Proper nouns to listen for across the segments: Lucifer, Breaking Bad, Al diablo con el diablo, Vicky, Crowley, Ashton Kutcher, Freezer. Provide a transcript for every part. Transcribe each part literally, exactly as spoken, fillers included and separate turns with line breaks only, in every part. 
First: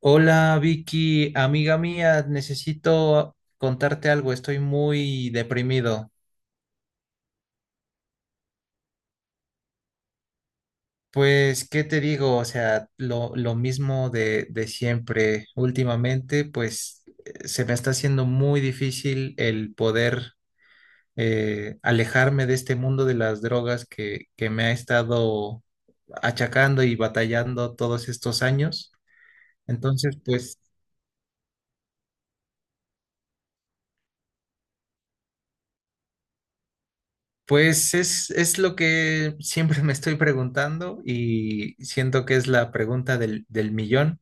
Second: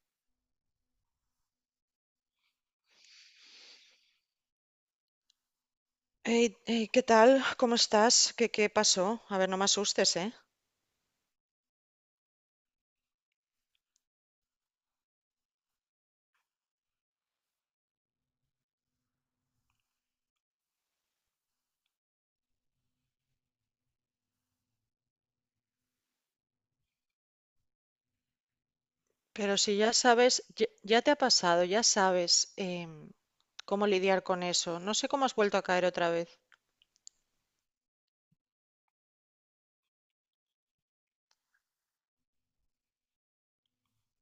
Hola Vicky, amiga mía, necesito contarte algo, estoy muy deprimido.
Hey, hey, ¿qué tal? ¿Cómo estás? ¿Qué, qué pasó? A ver, no me asustes, ¿eh?
Pues, ¿qué te digo? O sea, lo, lo mismo de, de siempre. Últimamente, pues, eh, se me está haciendo muy difícil el poder eh, alejarme de este mundo de las drogas que, que me ha estado achacando y batallando todos estos años.
Pero si ya
Entonces,
sabes,
pues,
ya, ya te ha pasado, ya sabes em, cómo lidiar con eso. No sé cómo has vuelto a caer otra vez.
Pues es, es lo que siempre me estoy preguntando y siento que es la pregunta del, del millón.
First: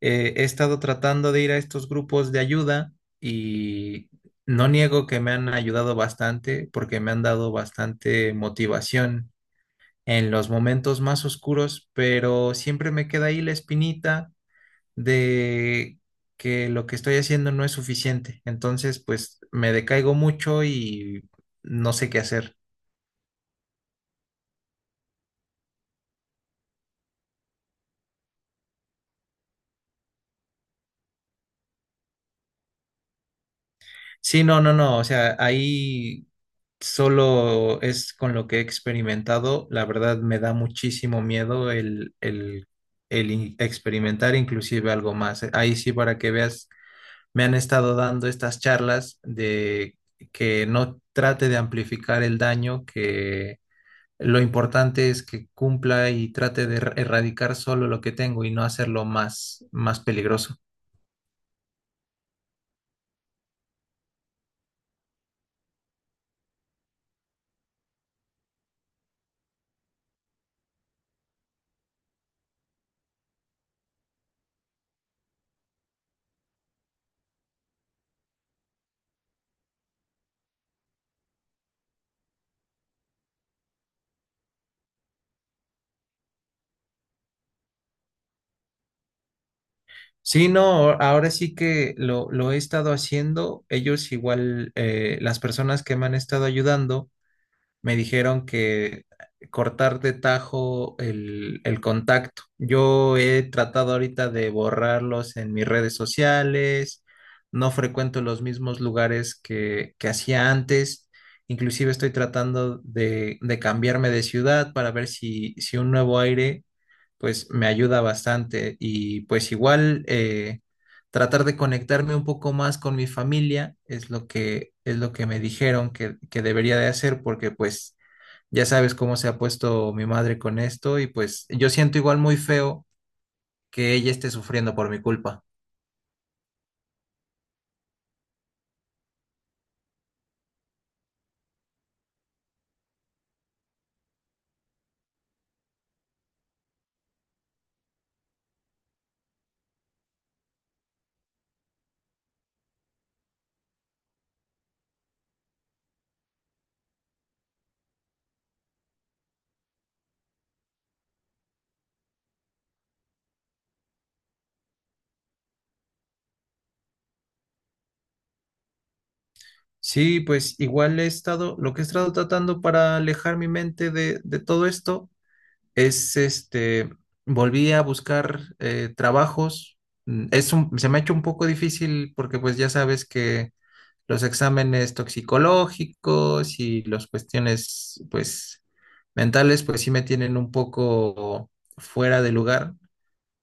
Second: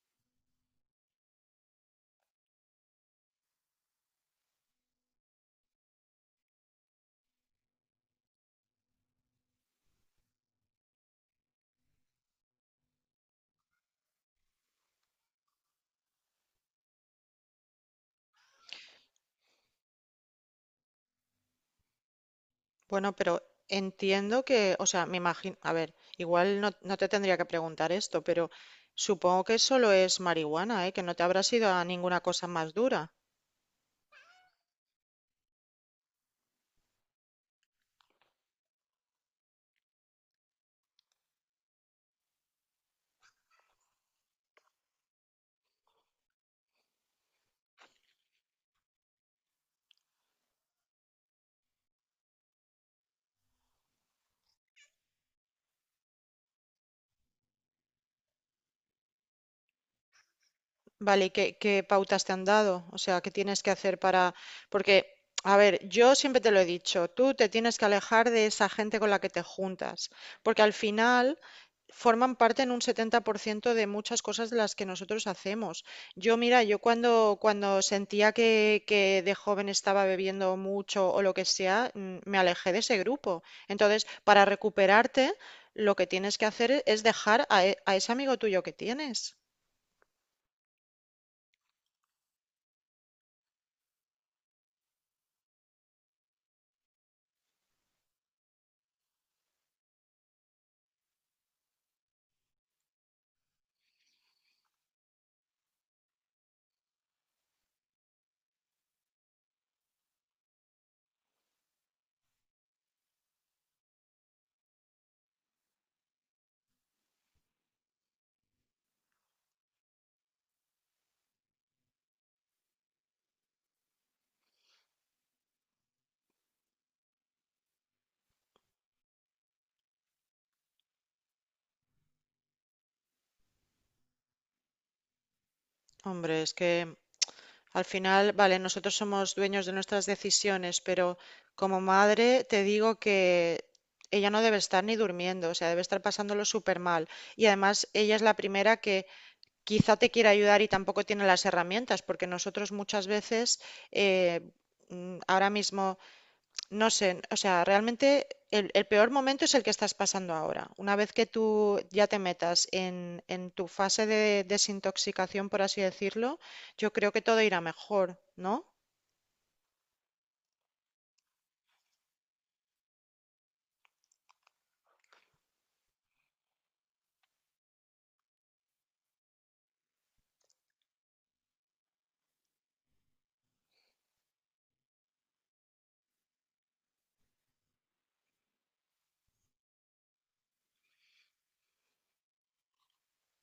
Eh, he estado tratando de ir a estos grupos de ayuda y no niego que me han ayudado bastante porque me han dado bastante motivación en los momentos más oscuros, pero siempre me queda ahí la espinita de que lo que estoy haciendo no es suficiente. Entonces, pues me decaigo mucho y no sé qué hacer.
Bueno, pero entiendo que, o sea, me imagino, a ver, igual no, no te tendría que preguntar esto, pero supongo que solo es marihuana, ¿eh? Que no te habrás ido a ninguna cosa más dura.
Sí, no, no, no, o sea, ahí solo es con lo que he experimentado. La verdad me da muchísimo miedo el, el, el in- experimentar inclusive algo más. eh, Ahí sí, para que veas, me han estado dando estas charlas de que no trate de amplificar el daño, que lo importante es que cumpla y trate de er- erradicar solo lo que tengo y no hacerlo más, más peligroso.
Vale, ¿y qué, qué pautas te han dado? O sea, ¿qué tienes que hacer para...? Porque, a ver, yo siempre te lo he dicho, tú te tienes que alejar de esa gente con la que te juntas, porque al final forman parte en un setenta por ciento de muchas cosas de las que nosotros hacemos. Yo, mira, yo cuando, cuando sentía que, que de joven estaba bebiendo mucho o lo que sea, mm, me alejé de ese grupo. Entonces, para recuperarte, lo que tienes que hacer es dejar a, e- a ese amigo tuyo que tienes.
Sí, no, ahora sí que lo, lo he estado haciendo. Ellos igual, eh, las personas que me han estado ayudando me dijeron que cortar de tajo el, el contacto. Yo he tratado ahorita de borrarlos en mis redes sociales, no frecuento los mismos lugares que, que hacía antes. Inclusive estoy tratando de, de cambiarme de ciudad para ver si, si un nuevo aire pues me ayuda bastante. Y pues igual eh, tratar de conectarme un poco más con mi familia es lo que es lo que me dijeron que, que debería de hacer, porque pues ya sabes cómo se ha puesto mi madre con esto, y pues yo siento igual muy feo que ella esté sufriendo por mi culpa.
Hombre, es que... Al final, vale, nosotros somos dueños de nuestras decisiones, pero como madre te digo que ella no debe estar ni durmiendo, o sea, debe estar pasándolo súper mal. Y además, ella es la primera que quizá te quiera ayudar y tampoco tiene las herramientas, porque nosotros muchas veces, eh, mm, ahora mismo no sé, o sea, realmente el, el peor momento es el que estás pasando ahora. Una vez que tú ya te metas en, en tu fase de desintoxicación, por así decirlo, yo creo que todo irá mejor, ¿no?
Sí, pues igual he estado, lo que he estado tratando para alejar mi mente de, de todo esto es este, volví a buscar eh, trabajos. Mm, Es un- se me ha hecho un poco difícil porque pues ya sabes que los exámenes toxicológicos y las cuestiones pues mentales pues sí me tienen un poco fuera de lugar,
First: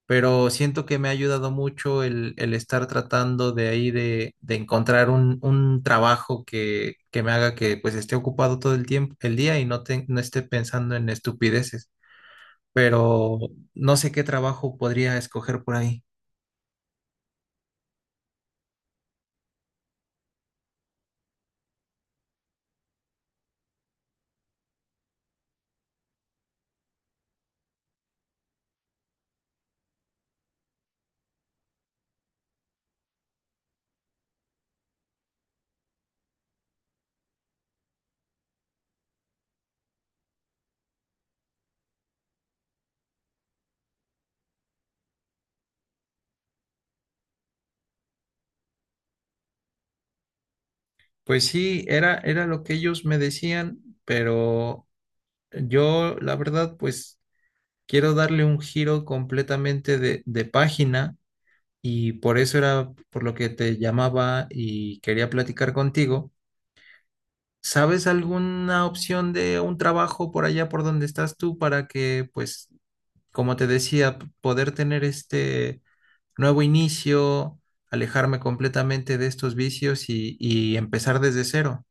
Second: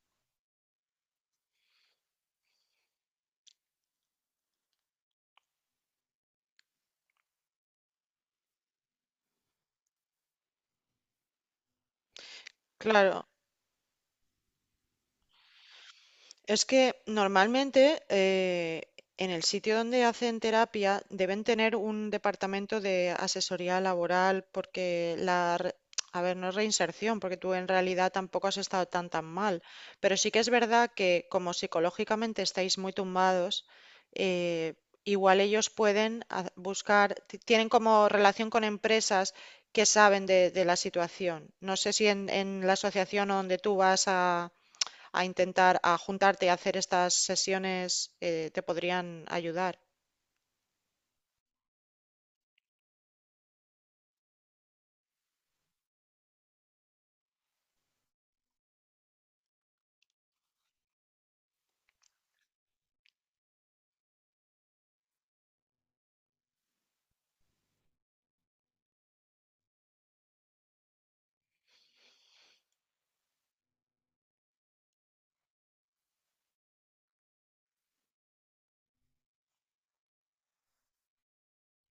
pero siento que me ha ayudado mucho el, el estar tratando de ahí de, de encontrar un, un trabajo que, que me haga que pues esté ocupado todo el tiempo, el día, y no, te- no esté pensando en estupideces,
Claro.
pero no sé qué trabajo podría escoger por ahí.
Es que normalmente eh, en el sitio donde hacen terapia deben tener un departamento de asesoría laboral porque la... re- A ver, no es reinserción, porque tú en realidad tampoco has estado tan tan mal, pero sí que es verdad que como psicológicamente estáis muy tumbados, eh, igual ellos pueden ha- buscar, ti- tienen como relación con empresas que saben de, de la situación. No sé si en, en la asociación o donde tú vas a intentar, a juntarte, a hacer estas sesiones, eh, te podrían ayudar.
Pues sí, era, era lo que ellos me decían, pero yo la verdad pues quiero darle un giro completamente de, de página, y por eso era por lo que te llamaba y quería platicar contigo. ¿Sabes alguna opción de un trabajo por allá por donde estás tú para que, pues, como te decía, p- poder tener este nuevo inicio, alejarme completamente de estos vicios y, y empezar desde cero?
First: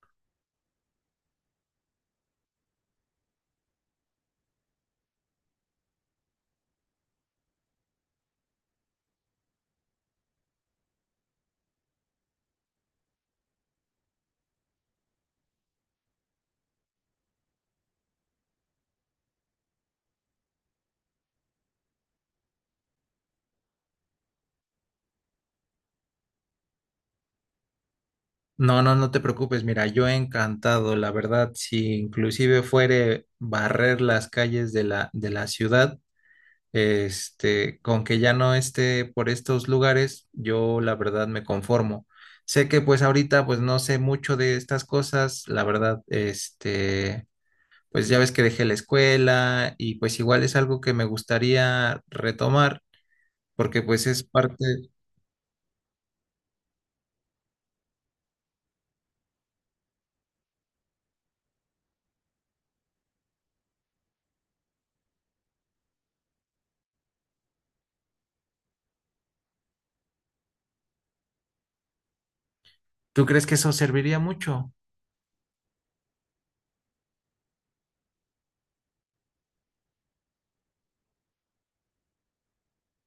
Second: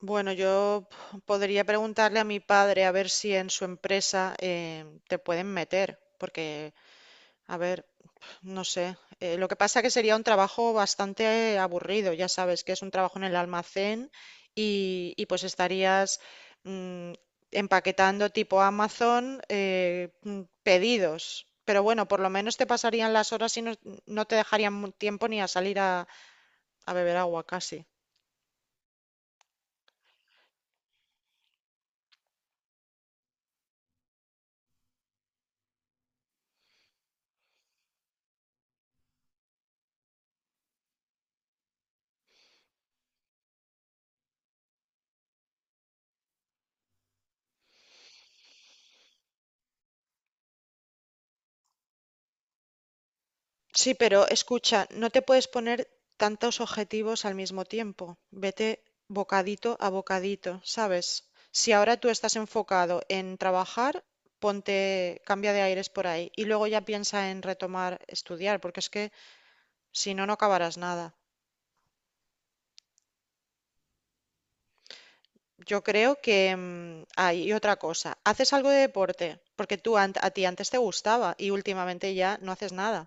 Bueno, yo podría preguntarle a mi padre a ver si en su empresa eh, te pueden meter, porque, a ver, no sé, eh, lo que pasa que sería un trabajo bastante aburrido, ya sabes que es un trabajo en el almacén y, y pues estarías mm, empaquetando tipo Amazon eh, mm, pedidos, pero bueno, por lo menos te pasarían las horas y no, no te dejarían mu- tiempo ni a salir a, a beber agua casi.
No, no, no te preocupes, mira, yo encantado, la verdad, si inclusive fuere barrer las calles de la, de la ciudad. Este, con que ya no esté por estos lugares, yo la verdad me conformo. Sé que pues ahorita pues no sé mucho de estas cosas, la verdad, este, pues ya ves que dejé la escuela y pues igual es algo que me gustaría retomar porque
Sí,
pues
pero
es parte,
escucha, no te puedes poner tantos objetivos al mismo tiempo. Vete bocadito a bocadito, ¿sabes? Si ahora tú estás enfocado en trabajar, ponte, cambia de aires por ahí y luego ya piensa en retomar estudiar, porque es que si no, no acabarás nada.
¿tú crees que eso serviría mucho?
Yo creo que mm, ah, y otra cosa, haces algo de deporte, porque tú ant- a ti antes te gustaba y últimamente ya no haces nada.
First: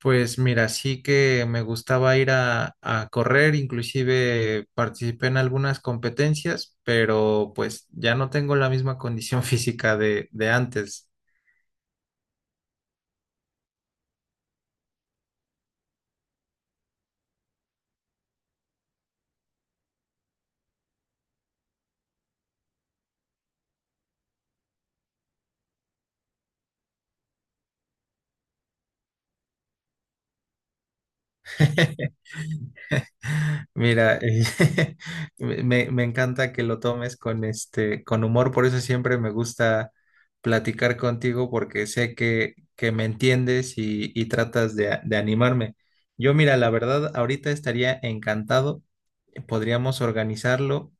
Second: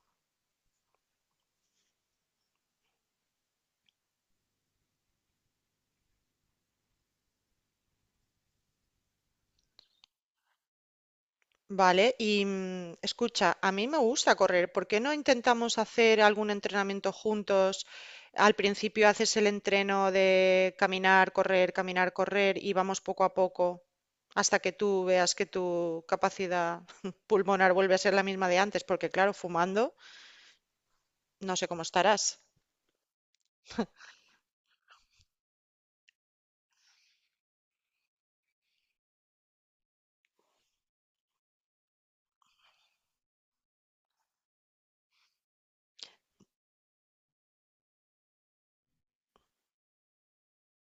Pues mira, sí que me gustaba ir a, a correr, inclusive participé en algunas competencias, pero pues ya no tengo la misma condición física de, de antes.
Vale, y mm, escucha, a mí me gusta correr. ¿Por qué no intentamos hacer algún entrenamiento juntos? Al principio haces el entreno de caminar, correr, caminar, correr y vamos poco a poco hasta que tú veas que tu capacidad pulmonar vuelve a ser la misma de antes, porque claro, fumando, no sé cómo estarás.
Mira, eh, me, me encanta que lo tomes con este, con humor. Por eso siempre me gusta platicar contigo, porque sé que, que me entiendes y, y tratas de, de animarme. Yo, mira, la verdad, ahorita estaría encantado, eh, podríamos organizarlo.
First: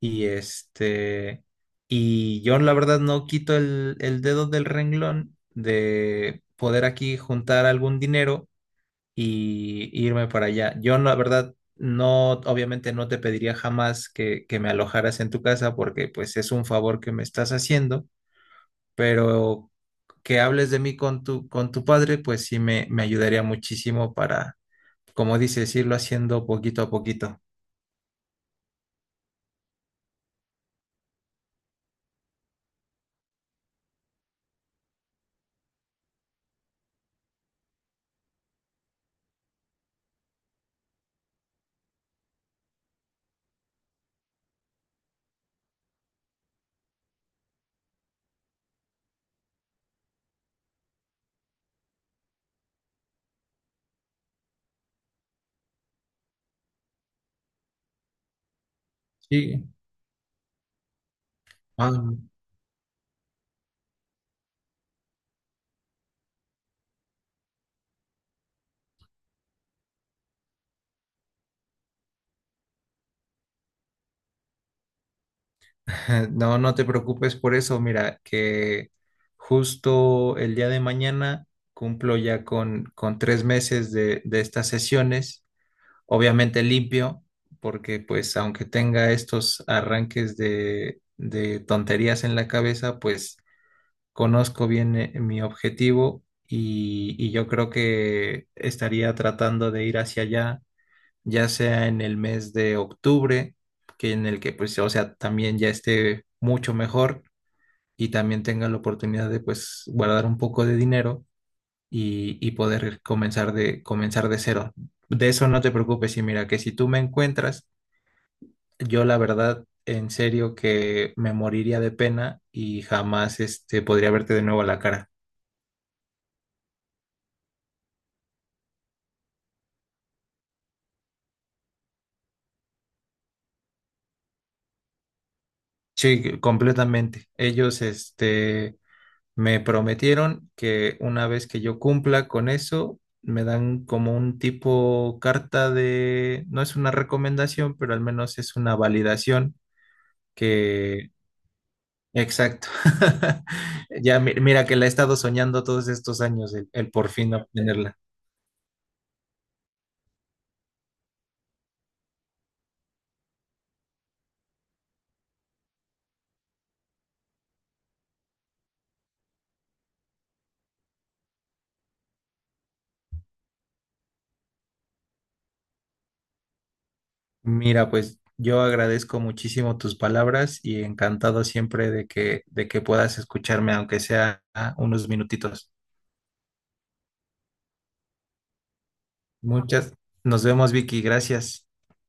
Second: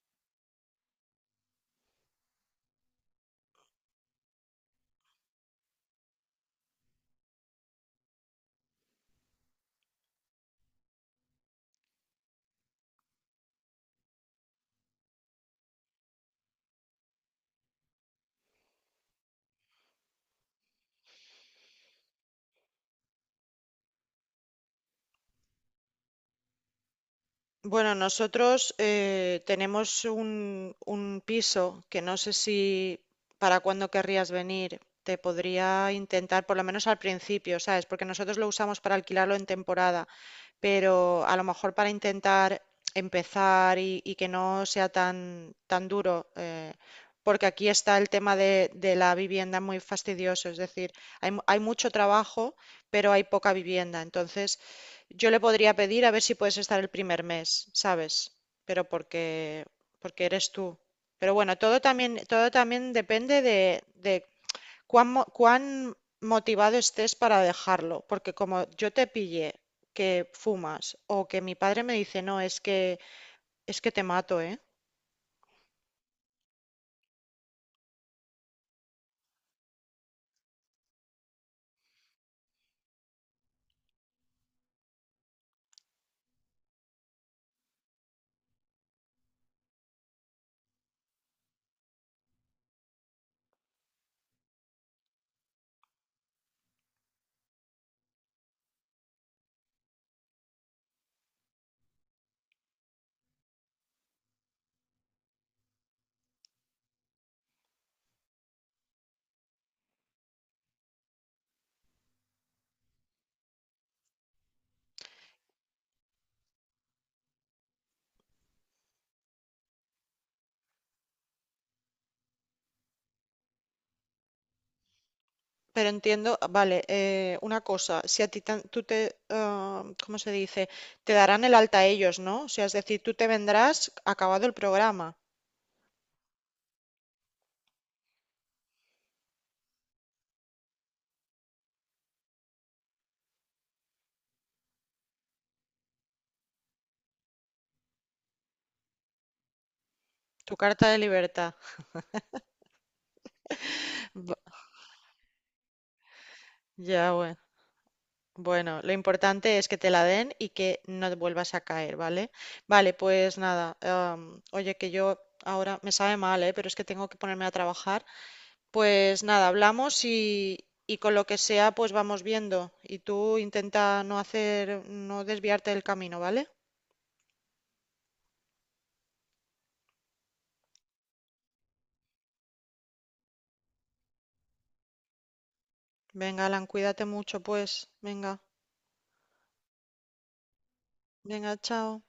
Y este, y yo la verdad no quito el, el dedo del renglón de poder aquí juntar algún dinero y irme para allá. Yo la verdad no, obviamente no te pediría jamás que, que me alojaras en tu casa, porque pues es un favor que me estás haciendo, pero que hables de mí con tu, con tu padre, pues sí me, me ayudaría muchísimo para, como dices, irlo haciendo poquito a poquito.
Bueno, nosotros eh, tenemos un, un piso que no sé si para cuándo querrías venir. Te podría intentar, por lo menos al principio, ¿sabes? Porque nosotros lo usamos para alquilarlo en temporada, pero a lo mejor para intentar empezar y, y que no sea tan, tan duro, eh, porque aquí está el tema de, de la vivienda muy fastidioso, es decir, hay, mu- hay mucho trabajo, pero hay poca vivienda. Entonces, yo le podría pedir a ver si puedes estar el primer mes, ¿sabes? Pero porque,
Sí,
porque eres tú. Pero bueno, todo también,
ah,
todo también depende de, de cuán, mo- cuán motivado estés para dejarlo, porque como yo te pille que fumas o que mi padre me dice, no, es que es que te mato, ¿eh?
No, no te preocupes por eso. Mira, que justo el día de mañana cumplo ya con, con tres meses de, de estas sesiones. Obviamente limpio, porque pues aunque tenga estos arranques de, de tonterías en la cabeza, pues conozco bien eh, mi objetivo, y, y yo creo que estaría tratando de ir hacia allá ya sea en el mes de octubre, que en el que pues, o sea, también ya esté mucho mejor y también tenga la oportunidad de pues guardar un poco de dinero y, y poder comenzar de, comenzar de cero. De eso no te preocupes, y mira que si tú me encuentras, yo la verdad, en serio que me moriría de pena y jamás este, podría verte de nuevo a la cara.
Pero entiendo, ah, vale, eh, una cosa, si a ti tan- tú te, ah, ¿cómo se dice? Te darán el alta ellos, ¿no? O sea, es decir, tú te vendrás acabado el programa,
Sí, completamente. Ellos, este, me prometieron que una vez que yo cumpla con eso, me dan como un tipo carta de, no es una recomendación, pero al menos es una validación
tu carta de
que,
libertad.
exacto. Ya mi-
Va-
mira que la he estado soñando todos estos años, el, el por
ya,
fin
bueno.
obtenerla.
Bueno, lo importante es que te la den y que no te vuelvas a caer, ¿vale? Vale, pues nada, am, oye, que yo ahora me sabe mal, ¿eh? Pero es que tengo que ponerme a trabajar. Pues nada, hablamos y, y con lo que sea, pues vamos viendo. Y tú intenta no hacer, no desviarte del camino, ¿vale?
Mira, pues yo agradezco muchísimo tus palabras y encantado siempre de que, de que puedas escucharme, aunque sea ah, unos minutitos.
Venga, Alan, cuídate mucho, pues. Venga,
Muchas. Nos vemos, Vicky.
venga,
Gracias.
chao.